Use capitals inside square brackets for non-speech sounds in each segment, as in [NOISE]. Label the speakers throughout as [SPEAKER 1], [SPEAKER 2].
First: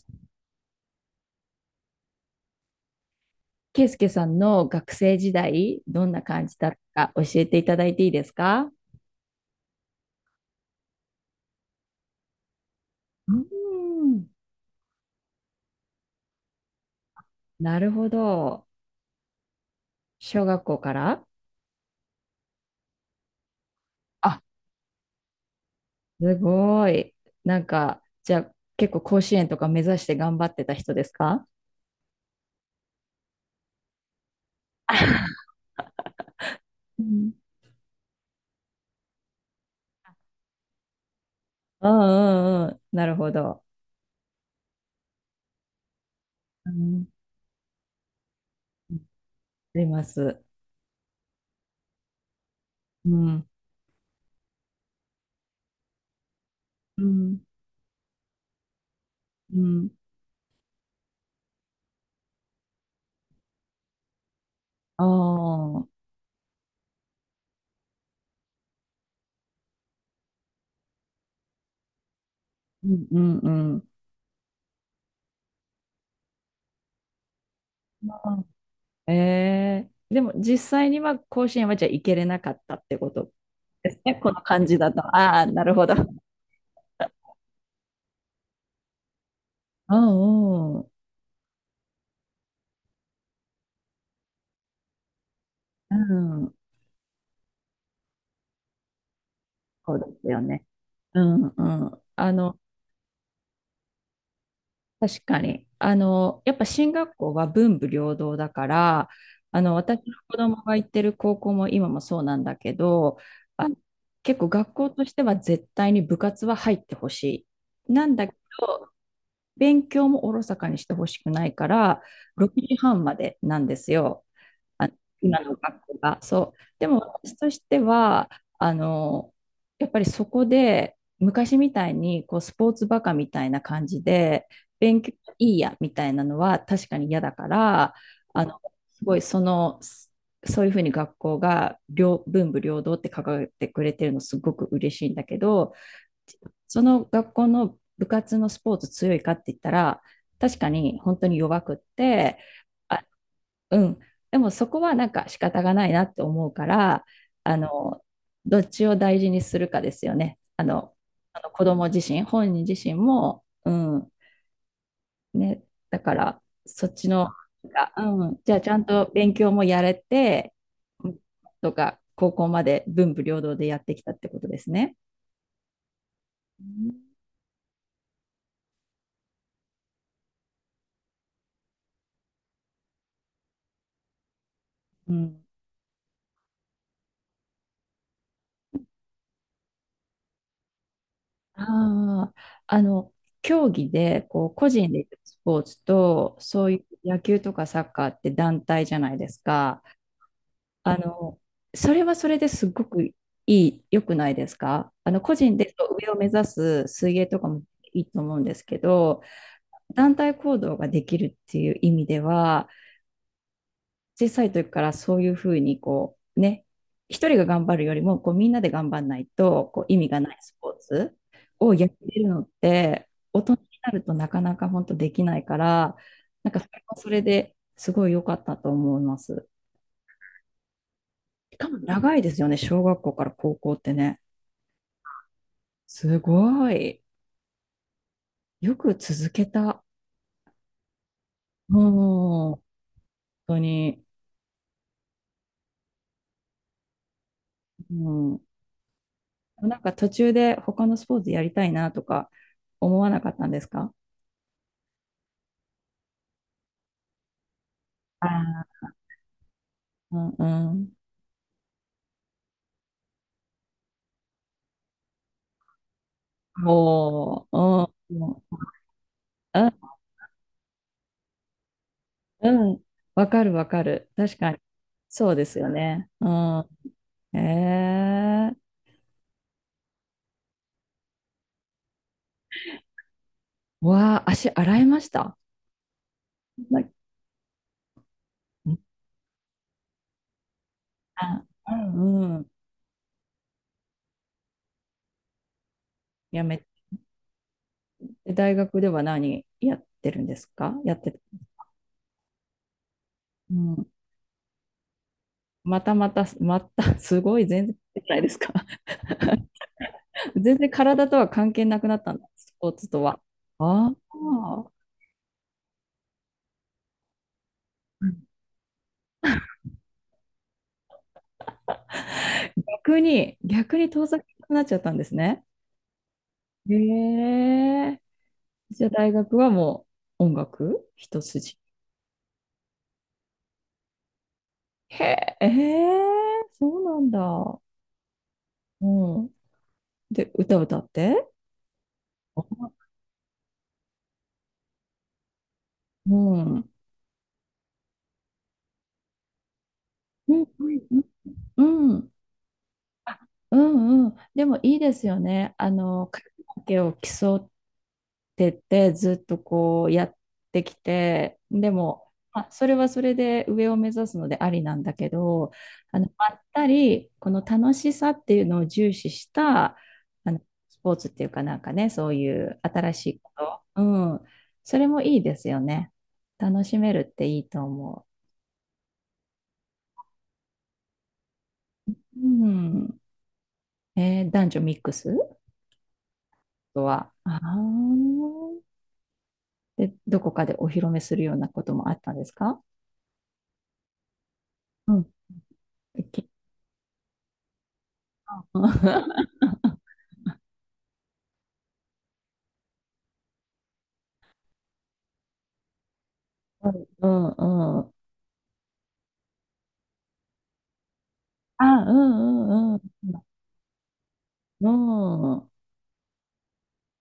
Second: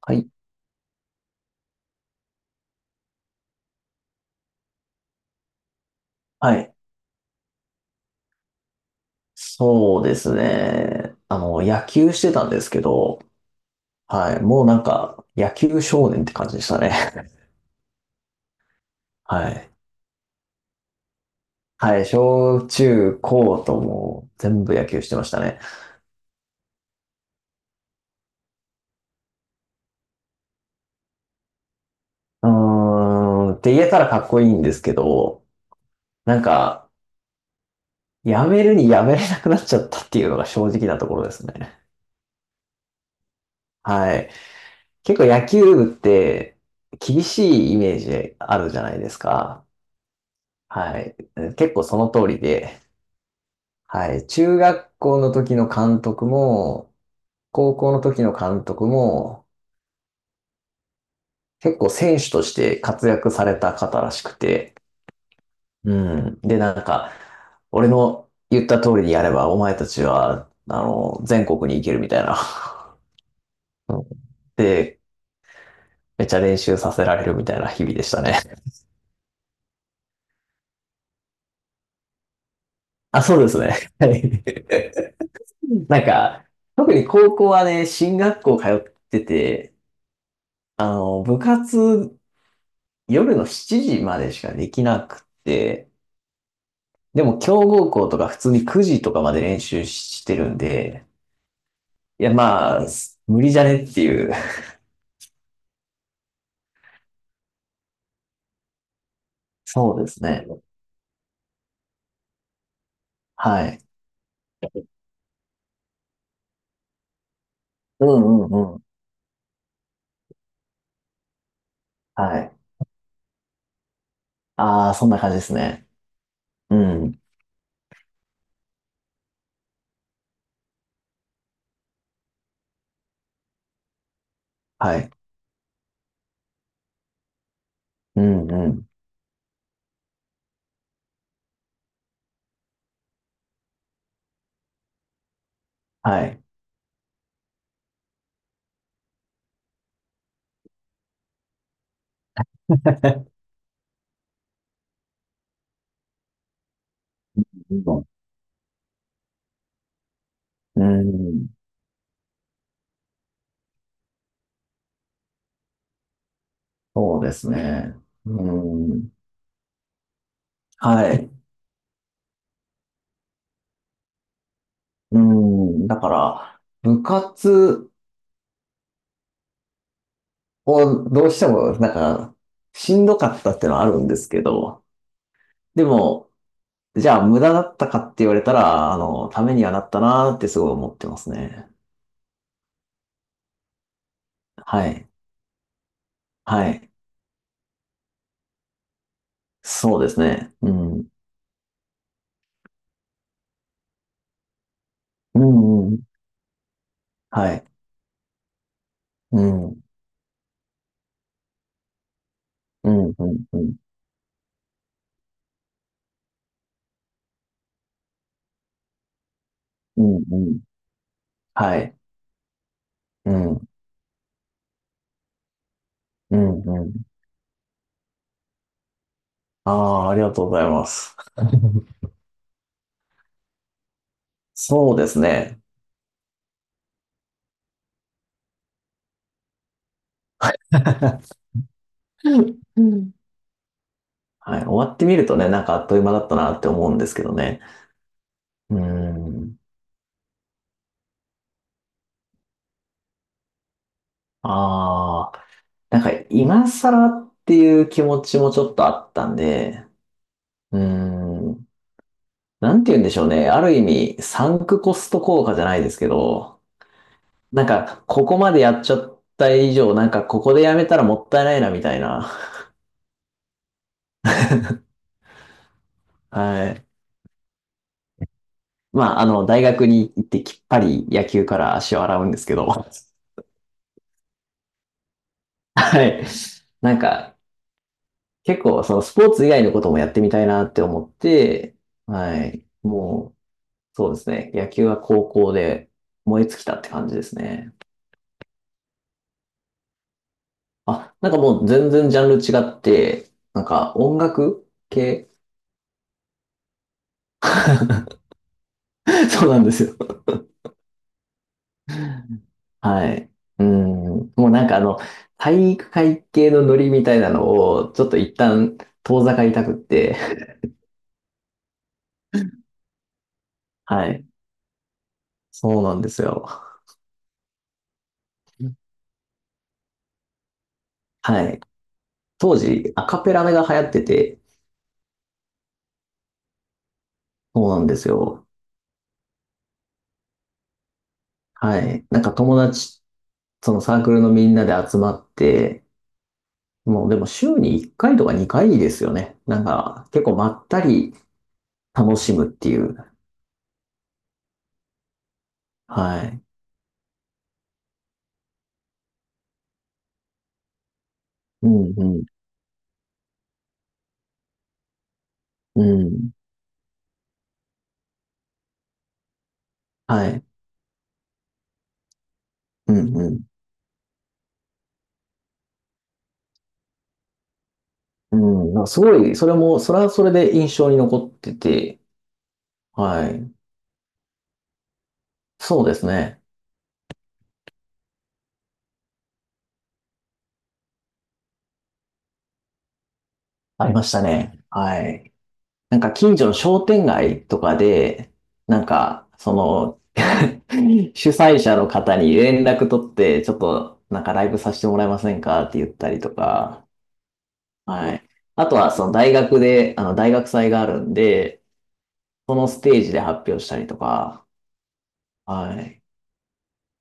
[SPEAKER 1] はい。
[SPEAKER 2] ケイスケさんの学生時代、どんな感
[SPEAKER 1] は
[SPEAKER 2] じだっ
[SPEAKER 1] い。
[SPEAKER 2] たか教えていただいていいですか？
[SPEAKER 1] そうですね。野球してたんですけど、
[SPEAKER 2] うーん。
[SPEAKER 1] はい。もう野球少年って感じでしたね。
[SPEAKER 2] なるほど。
[SPEAKER 1] [LAUGHS] はい。
[SPEAKER 2] 小学校から。
[SPEAKER 1] はい。小中高ともう
[SPEAKER 2] あ、
[SPEAKER 1] 全部野球してましたね。
[SPEAKER 2] すごい。なんか、じゃあ結構甲子園とか目指して頑張ってた人ですか？
[SPEAKER 1] うーん。って言えたらかっこいいんですけど、なんか、
[SPEAKER 2] うん [LAUGHS]
[SPEAKER 1] やめるにやめれなくなっちゃったっていうのが正直なところですね。
[SPEAKER 2] うんうんうん。なるほど。
[SPEAKER 1] はい。結構野球部って
[SPEAKER 2] うん。
[SPEAKER 1] 厳しいイメージあるじゃないですか。
[SPEAKER 2] あります。
[SPEAKER 1] はい。結構その通りで、
[SPEAKER 2] うん。
[SPEAKER 1] はい。中学校の時の監督も、
[SPEAKER 2] うん
[SPEAKER 1] 高校の時の監督も、
[SPEAKER 2] うん。
[SPEAKER 1] 結構選手として活躍された方らしくて、
[SPEAKER 2] ああ。
[SPEAKER 1] うん。で、俺の言った通りにやれば、お前たちは、全国に行けるみたいな。[LAUGHS]
[SPEAKER 2] うんうんうん。
[SPEAKER 1] うん。で、めっちゃ練習させられるみたいな日々でした
[SPEAKER 2] あ
[SPEAKER 1] ね。
[SPEAKER 2] ーでも実際には甲子園はじゃあ行けれなかったってこ
[SPEAKER 1] あ、
[SPEAKER 2] と
[SPEAKER 1] そうですね。
[SPEAKER 2] です
[SPEAKER 1] は
[SPEAKER 2] ね。この感じだと。
[SPEAKER 1] い。
[SPEAKER 2] ああ、なるほど。う
[SPEAKER 1] なんか、特に高校はね、進学校通ってて、
[SPEAKER 2] んうん。
[SPEAKER 1] 部活夜の7時までしかできなくて、
[SPEAKER 2] うん。
[SPEAKER 1] でも強豪校とか普通に9時とかまで練習
[SPEAKER 2] そうで
[SPEAKER 1] し
[SPEAKER 2] す
[SPEAKER 1] て
[SPEAKER 2] よ
[SPEAKER 1] るん
[SPEAKER 2] ね。
[SPEAKER 1] で、
[SPEAKER 2] うんうん。
[SPEAKER 1] いやまあ、無理じゃねっていう。
[SPEAKER 2] 確かに。やっぱ進学校は文武両道だから、
[SPEAKER 1] そ
[SPEAKER 2] 私
[SPEAKER 1] うで
[SPEAKER 2] の
[SPEAKER 1] す
[SPEAKER 2] 子
[SPEAKER 1] ね。
[SPEAKER 2] 供が行ってる高校も今もそうなんだけど、あ、
[SPEAKER 1] はい。
[SPEAKER 2] 結構学校としては絶対に部活は入ってほしい。
[SPEAKER 1] う
[SPEAKER 2] なんだけ
[SPEAKER 1] んうんうん。
[SPEAKER 2] ど、勉強もおろそかにしてほしくないから、
[SPEAKER 1] はい。
[SPEAKER 2] 6時半までなんですよ。あ、
[SPEAKER 1] ああ、そんな感じ
[SPEAKER 2] 今
[SPEAKER 1] です
[SPEAKER 2] の学
[SPEAKER 1] ね。
[SPEAKER 2] 校が。そう。
[SPEAKER 1] う
[SPEAKER 2] でも
[SPEAKER 1] ん。
[SPEAKER 2] 私としては、あの、やっぱりそこで、昔みたいにこうスポーツバカみたいな感じで、
[SPEAKER 1] は
[SPEAKER 2] 勉
[SPEAKER 1] い。
[SPEAKER 2] 強いいやみたいなのは確かに嫌だから、
[SPEAKER 1] う
[SPEAKER 2] あ
[SPEAKER 1] ん
[SPEAKER 2] の、
[SPEAKER 1] うん。
[SPEAKER 2] すごいそういうふうに学校が両文武両道って掲げてくれてるのすごく嬉しいんだけど、
[SPEAKER 1] はい。
[SPEAKER 2] その学校の部活のスポーツ強いかって言ったら、確かに本当に弱くって、あ
[SPEAKER 1] [LAUGHS]
[SPEAKER 2] うん。でもそこはなんか仕方がないなって思うから、あの、
[SPEAKER 1] う
[SPEAKER 2] どっちを大事にするかですよね。あの
[SPEAKER 1] ん。
[SPEAKER 2] 子供自身、本人自身も、うん、ね、だからそっ
[SPEAKER 1] [LAUGHS]
[SPEAKER 2] ち
[SPEAKER 1] そう
[SPEAKER 2] の、
[SPEAKER 1] です
[SPEAKER 2] が
[SPEAKER 1] ね。
[SPEAKER 2] うん、じ
[SPEAKER 1] う
[SPEAKER 2] ゃあちゃん
[SPEAKER 1] ん。
[SPEAKER 2] と勉強もやれて、う
[SPEAKER 1] は
[SPEAKER 2] ん
[SPEAKER 1] い。
[SPEAKER 2] とか、高校まで文武両道でやってきたってことですね。
[SPEAKER 1] うん。だから、
[SPEAKER 2] う
[SPEAKER 1] 部
[SPEAKER 2] ん。
[SPEAKER 1] 活をどうしても、しんどかったってのはあるんですけど、
[SPEAKER 2] うん。
[SPEAKER 1] でも、じゃあ無駄だったかって言われたら、ためにはなったなーってすごい思ってますね。
[SPEAKER 2] ああ、あの、競技で、個
[SPEAKER 1] は
[SPEAKER 2] 人でや
[SPEAKER 1] い。
[SPEAKER 2] るスポーツと、そ
[SPEAKER 1] は
[SPEAKER 2] うい
[SPEAKER 1] い。
[SPEAKER 2] う野球とかサッカーって団体じゃないですか。
[SPEAKER 1] そうですね。う
[SPEAKER 2] あ
[SPEAKER 1] ん。
[SPEAKER 2] の、それはそれですごく良くないですか？個
[SPEAKER 1] う
[SPEAKER 2] 人で
[SPEAKER 1] んうん。
[SPEAKER 2] 上を目指す水泳とか
[SPEAKER 1] は
[SPEAKER 2] も
[SPEAKER 1] い。
[SPEAKER 2] いいと思うんですけど、
[SPEAKER 1] うん。
[SPEAKER 2] 団体行動ができるっていう意味では、
[SPEAKER 1] うんうんうん。
[SPEAKER 2] 小さい時からそういうふうにこうね、一人が頑張るよりもこうみんなで頑張んないとこう意
[SPEAKER 1] う
[SPEAKER 2] 味
[SPEAKER 1] ん
[SPEAKER 2] がな
[SPEAKER 1] う
[SPEAKER 2] いス
[SPEAKER 1] ん。
[SPEAKER 2] ポーツを
[SPEAKER 1] は
[SPEAKER 2] やっ
[SPEAKER 1] い。
[SPEAKER 2] てるのって
[SPEAKER 1] う
[SPEAKER 2] 大人に
[SPEAKER 1] ん。
[SPEAKER 2] なるとなかなか本当できないから、
[SPEAKER 1] う
[SPEAKER 2] なんか
[SPEAKER 1] ん
[SPEAKER 2] それ
[SPEAKER 1] うん。
[SPEAKER 2] はそれですごい良かったと思います。
[SPEAKER 1] ああ、ありがとうございます。
[SPEAKER 2] しかも
[SPEAKER 1] [LAUGHS]
[SPEAKER 2] 長いですよね、小学校から高校ってね。
[SPEAKER 1] そうですね。
[SPEAKER 2] すごい。よく続けた。
[SPEAKER 1] [LAUGHS]
[SPEAKER 2] うん、本
[SPEAKER 1] うん。
[SPEAKER 2] 当に。
[SPEAKER 1] はい。終わってみるとね、なんかあっという間だったなって思うんですけどね。
[SPEAKER 2] うん。
[SPEAKER 1] うん。
[SPEAKER 2] なんか途中で他のスポーツやりたいなとか思わなかったんですか？
[SPEAKER 1] ああ。なんか今更っていう気持ちもち
[SPEAKER 2] あ
[SPEAKER 1] ょっとあったんで、
[SPEAKER 2] うんう
[SPEAKER 1] うー
[SPEAKER 2] ん。
[SPEAKER 1] ん、なんて言うんでしょうね。ある意味、サンクコスト効果じゃないですけど、
[SPEAKER 2] おー、う
[SPEAKER 1] ここ
[SPEAKER 2] ん、
[SPEAKER 1] までやっちゃった
[SPEAKER 2] う
[SPEAKER 1] 以
[SPEAKER 2] ん、
[SPEAKER 1] 上、ここでやめたらもったいないな、みたいな。
[SPEAKER 2] うん。わかるわかる。確かに。そうですよね。う
[SPEAKER 1] は
[SPEAKER 2] ん。
[SPEAKER 1] い。
[SPEAKER 2] ええー。
[SPEAKER 1] まあ、あの、大学に行ってきっぱり野球から足を洗うんですけど、
[SPEAKER 2] わあ、足洗いました
[SPEAKER 1] はい。
[SPEAKER 2] な。
[SPEAKER 1] なんか、結構、そのスポーツ以外のこともやってみたいなって思っ
[SPEAKER 2] あ、う
[SPEAKER 1] て、
[SPEAKER 2] ん、う
[SPEAKER 1] は
[SPEAKER 2] ん。
[SPEAKER 1] い。もう、そうですね。野球は高校で燃
[SPEAKER 2] や
[SPEAKER 1] え
[SPEAKER 2] め
[SPEAKER 1] 尽き
[SPEAKER 2] て、
[SPEAKER 1] たって感じですね。
[SPEAKER 2] 大学では何やってるんですか？やって
[SPEAKER 1] あ、
[SPEAKER 2] た、
[SPEAKER 1] なんかもう全然ジャンル違って、
[SPEAKER 2] う
[SPEAKER 1] なん
[SPEAKER 2] ん。
[SPEAKER 1] か音楽系。
[SPEAKER 2] またまた、また、[LAUGHS] すごい、全然じゃないですか。
[SPEAKER 1] [LAUGHS] そうなんですよ。
[SPEAKER 2] [LAUGHS] 全然体とは関係なくなったんだ、スポーツと
[SPEAKER 1] は
[SPEAKER 2] は。
[SPEAKER 1] い。う
[SPEAKER 2] ああ、
[SPEAKER 1] ん。もうなんかあの、体育会系のノリみたいなのを、ちょっと一旦遠ざかりたくって。
[SPEAKER 2] 逆に遠
[SPEAKER 1] は
[SPEAKER 2] ざけ
[SPEAKER 1] い。
[SPEAKER 2] なくなっちゃったんですね。
[SPEAKER 1] そうなんですよ。
[SPEAKER 2] へえ。じゃあ大学はもう音楽一
[SPEAKER 1] は
[SPEAKER 2] 筋。
[SPEAKER 1] い。当時、アカペラが流行ってて、
[SPEAKER 2] へえ、ええ、そうなんだ。
[SPEAKER 1] そうなんですよ。
[SPEAKER 2] うん。で、歌歌って？
[SPEAKER 1] はい。なんか友
[SPEAKER 2] あ
[SPEAKER 1] 達、そのサークルのみんなで集まって、
[SPEAKER 2] うん。うん、
[SPEAKER 1] もうでも週に1回とか2回ですよね。なんか結
[SPEAKER 2] う
[SPEAKER 1] 構
[SPEAKER 2] ん、
[SPEAKER 1] まったり
[SPEAKER 2] うん、
[SPEAKER 1] 楽しむっていう。
[SPEAKER 2] うん、うん。でもいいですよね。カ
[SPEAKER 1] は
[SPEAKER 2] ラ
[SPEAKER 1] い。
[SPEAKER 2] オケを競うてってずっとこうやってきて、
[SPEAKER 1] う
[SPEAKER 2] で
[SPEAKER 1] んう
[SPEAKER 2] も、
[SPEAKER 1] ん。
[SPEAKER 2] まあ、それはそれで上を目指すのでありなんだけど、
[SPEAKER 1] うん。
[SPEAKER 2] まったり、この楽しさっていうのを重視した、
[SPEAKER 1] は
[SPEAKER 2] あの、
[SPEAKER 1] い。
[SPEAKER 2] スポーツっていうかなんかね、そういう
[SPEAKER 1] う
[SPEAKER 2] 新し
[SPEAKER 1] ん
[SPEAKER 2] い
[SPEAKER 1] う
[SPEAKER 2] こ
[SPEAKER 1] ん。
[SPEAKER 2] と。うん。それもいいですよね。楽しめるっていいと思
[SPEAKER 1] うん。なんかすごい、それも、それはそれで印象に残ってて、
[SPEAKER 2] う。うん。
[SPEAKER 1] はい。
[SPEAKER 2] えー、男女ミックス
[SPEAKER 1] そうですね。
[SPEAKER 2] とは。あー、で、どこかでお披露目するようなこともあったんですか？
[SPEAKER 1] ありましたね。
[SPEAKER 2] う
[SPEAKER 1] は
[SPEAKER 2] ん。
[SPEAKER 1] い。なんか
[SPEAKER 2] き
[SPEAKER 1] 近所の商店街とかで、なん
[SPEAKER 2] [LAUGHS]
[SPEAKER 1] か、その、[LAUGHS] 主催者の方に連絡取って、ちょっとなんかライブさせてもらえませんかって言ったりと
[SPEAKER 2] うん
[SPEAKER 1] か、
[SPEAKER 2] うんうん。
[SPEAKER 1] はい。あとは、その大学で、あの、大学祭があるんで、
[SPEAKER 2] あ、う
[SPEAKER 1] その
[SPEAKER 2] んうんう
[SPEAKER 1] ステージで発表したりとか、
[SPEAKER 2] ん。うん。
[SPEAKER 1] はい。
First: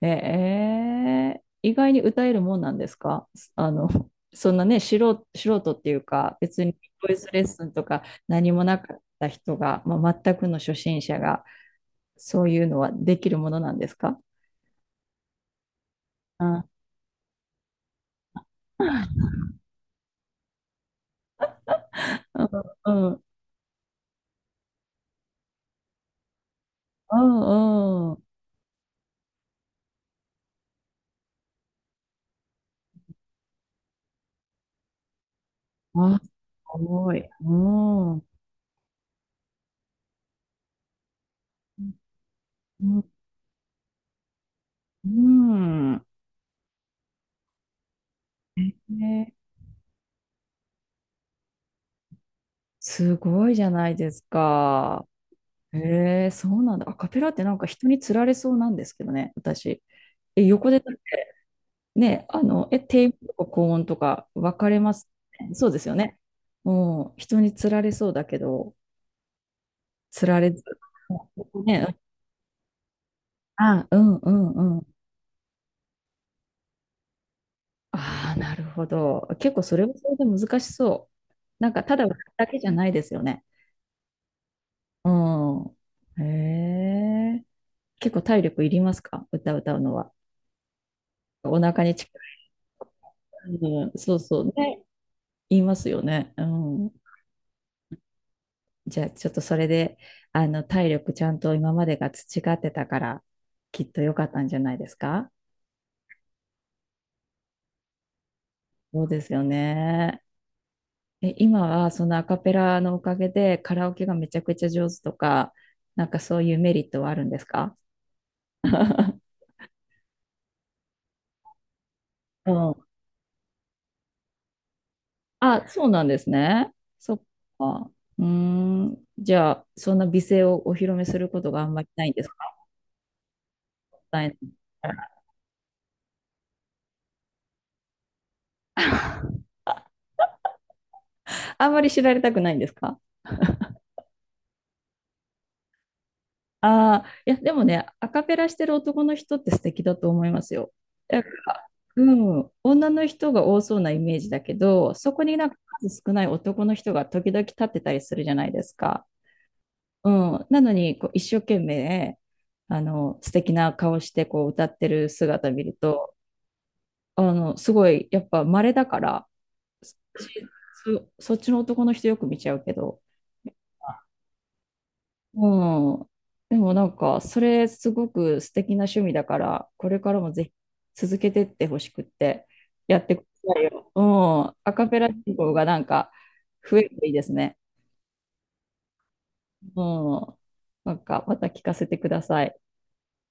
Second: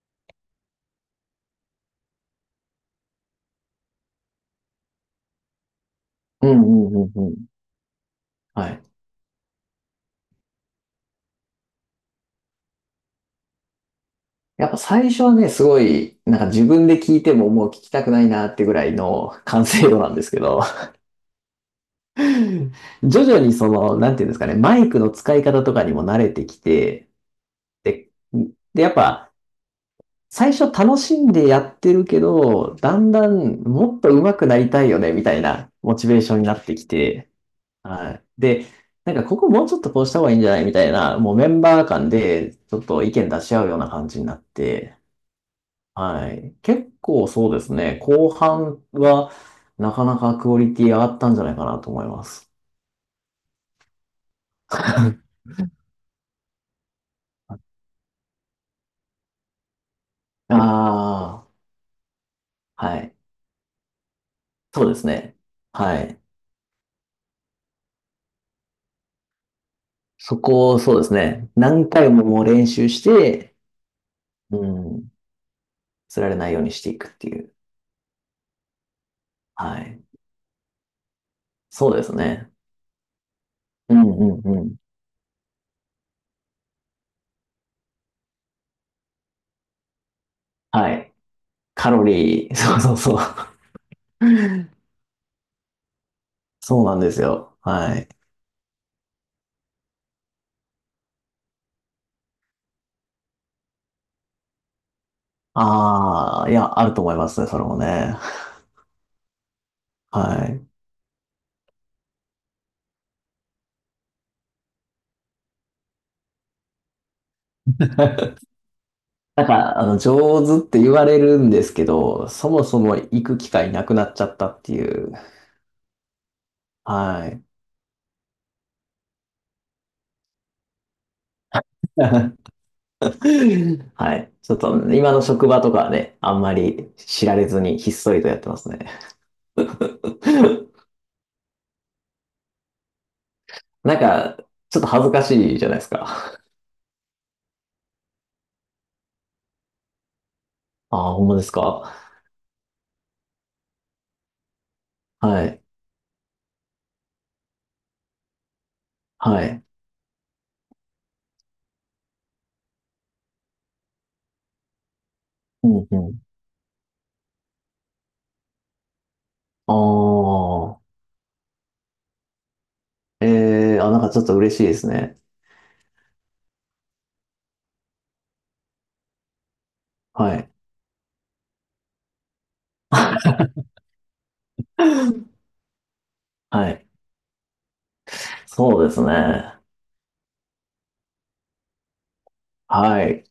[SPEAKER 2] ええ、意外に歌えるもんなんですか？あの、そんなね、素人、素人っていうか、
[SPEAKER 1] うんう
[SPEAKER 2] 別に
[SPEAKER 1] ん
[SPEAKER 2] ボ
[SPEAKER 1] うん
[SPEAKER 2] イ
[SPEAKER 1] う
[SPEAKER 2] スレ
[SPEAKER 1] ん。
[SPEAKER 2] ッスンとか何も
[SPEAKER 1] は
[SPEAKER 2] な
[SPEAKER 1] い。
[SPEAKER 2] かった人が、まあ、全くの初心者が、そういうのはできるものなんですか？
[SPEAKER 1] やっぱ最初はね、すごい、なん
[SPEAKER 2] う
[SPEAKER 1] か自
[SPEAKER 2] ん。
[SPEAKER 1] 分で聞いてももう聞きたくないなってぐらいの [LAUGHS] 完成度なんですけど、[LAUGHS] 徐
[SPEAKER 2] うんうん
[SPEAKER 1] 々にその、なんていうんですかね、マイクの使い方とかにも慣れてきて、
[SPEAKER 2] う
[SPEAKER 1] で、
[SPEAKER 2] んうん。
[SPEAKER 1] で、やっぱ、最初楽しんでやってるけど、だんだんもっと上手くなりたいよね、みたいなモチベ
[SPEAKER 2] あ、
[SPEAKER 1] ーションになって
[SPEAKER 2] す
[SPEAKER 1] き
[SPEAKER 2] ごい。
[SPEAKER 1] て、
[SPEAKER 2] う
[SPEAKER 1] は
[SPEAKER 2] ん。う
[SPEAKER 1] い。で、なんかここもうちょっとこうした方がいいんじゃないみたいな、もうメンバー間でちょっと意
[SPEAKER 2] ん。
[SPEAKER 1] 見出し合うような感じになって、
[SPEAKER 2] うん。
[SPEAKER 1] はい。結構そうですね、後半は
[SPEAKER 2] ね、
[SPEAKER 1] なかなかクオリティ上がったんじゃないかなと思います。
[SPEAKER 2] すごいじゃないです
[SPEAKER 1] [LAUGHS]
[SPEAKER 2] か。へえ、そうなんだ。アカペラってなんか人につられそうなんですけどね、私。え、
[SPEAKER 1] あ
[SPEAKER 2] 横でだってね、え、
[SPEAKER 1] あ、は
[SPEAKER 2] 低音
[SPEAKER 1] い。
[SPEAKER 2] とか高音とか分かれ
[SPEAKER 1] そう
[SPEAKER 2] ま
[SPEAKER 1] です
[SPEAKER 2] す
[SPEAKER 1] ね。
[SPEAKER 2] ね。そうですよ
[SPEAKER 1] は
[SPEAKER 2] ね。
[SPEAKER 1] い。
[SPEAKER 2] もう人につられそうだけど、つ
[SPEAKER 1] そ
[SPEAKER 2] られず。
[SPEAKER 1] こをそうですね、何
[SPEAKER 2] ね、
[SPEAKER 1] 回ももう練習して、
[SPEAKER 2] あ、うんうん
[SPEAKER 1] う
[SPEAKER 2] うん。
[SPEAKER 1] ん、釣られないようにしていくっていう。
[SPEAKER 2] ああ、なるほど。結構そ
[SPEAKER 1] は
[SPEAKER 2] れは
[SPEAKER 1] い。
[SPEAKER 2] それで難しそう。なんか
[SPEAKER 1] そ
[SPEAKER 2] た
[SPEAKER 1] うで
[SPEAKER 2] だ歌
[SPEAKER 1] す
[SPEAKER 2] うだ
[SPEAKER 1] ね。
[SPEAKER 2] けじゃないですよね。
[SPEAKER 1] うんうんうん。
[SPEAKER 2] うん。へえ。結構体力いりますか？歌歌うのは。
[SPEAKER 1] はい。
[SPEAKER 2] お腹
[SPEAKER 1] カ
[SPEAKER 2] に
[SPEAKER 1] ロ
[SPEAKER 2] 力。
[SPEAKER 1] リー、[LAUGHS] そうそうそう。
[SPEAKER 2] うん、そうそう。ね、
[SPEAKER 1] [LAUGHS]
[SPEAKER 2] 言いますよね。う
[SPEAKER 1] そう
[SPEAKER 2] ん。
[SPEAKER 1] なんですよ。はい。
[SPEAKER 2] じゃあ、ちょっとそれで、体力ちゃんと今までが培ってたから、きっと良かったんじゃないですか？
[SPEAKER 1] ああ、いや、あると思いますね、それもね。
[SPEAKER 2] そうですよね。
[SPEAKER 1] はい。
[SPEAKER 2] え、今はそのアカペラのおかげでカラオケがめちゃくちゃ上手とか、なんかそういうメリットはあるんですか？
[SPEAKER 1] [LAUGHS]
[SPEAKER 2] [LAUGHS]
[SPEAKER 1] なんか、あの、上手って言われるんですけど、そ
[SPEAKER 2] う
[SPEAKER 1] も
[SPEAKER 2] ん。
[SPEAKER 1] そも行く機会なくなっちゃったっていう。
[SPEAKER 2] あ、そうなんですね。そっ
[SPEAKER 1] はい。
[SPEAKER 2] か。うーん。じゃあ、そんな美声をお披露目することがあんまりないんですか？
[SPEAKER 1] [LAUGHS] は
[SPEAKER 2] な
[SPEAKER 1] い。
[SPEAKER 2] い
[SPEAKER 1] ちょっと、今の職場とかはね、あんまり知られずにひっそりとやってますね。
[SPEAKER 2] [LAUGHS]
[SPEAKER 1] [LAUGHS]
[SPEAKER 2] あんまり知られたくないんですか？
[SPEAKER 1] なんか、ちょっと恥ずかしいじゃないですか。
[SPEAKER 2] ああ、いや、でもね、アカペラしてる男の人って素敵だと思いますよ。
[SPEAKER 1] ああ、
[SPEAKER 2] なん
[SPEAKER 1] ほん
[SPEAKER 2] か、
[SPEAKER 1] まですか。
[SPEAKER 2] うん、女の人が多そうなイメージだけど、そこに
[SPEAKER 1] は
[SPEAKER 2] なんか
[SPEAKER 1] い。
[SPEAKER 2] 数少ない男の人が時々立ってたりするじゃないですか。
[SPEAKER 1] はい。
[SPEAKER 2] うん、なのにこう一生懸命あの素敵な顔してこう歌ってる姿見
[SPEAKER 1] う
[SPEAKER 2] る
[SPEAKER 1] んう
[SPEAKER 2] と
[SPEAKER 1] ん。
[SPEAKER 2] すごいやっぱ稀だから
[SPEAKER 1] ああ、
[SPEAKER 2] そっちの男の人よく見ちゃうけど。
[SPEAKER 1] ええー、あ、なんかちょっと嬉しいですね。
[SPEAKER 2] うん。でもなんか、それすごく素敵な趣味だから、これからも
[SPEAKER 1] は
[SPEAKER 2] ぜ
[SPEAKER 1] い。
[SPEAKER 2] ひ続けてってほしくって、やってくださいよ。うん。アカペラ
[SPEAKER 1] は
[SPEAKER 2] 人口がなんか増え
[SPEAKER 1] い。
[SPEAKER 2] るといいですね。
[SPEAKER 1] そうですね。
[SPEAKER 2] うん。なんか、また聞かせてください。
[SPEAKER 1] はい。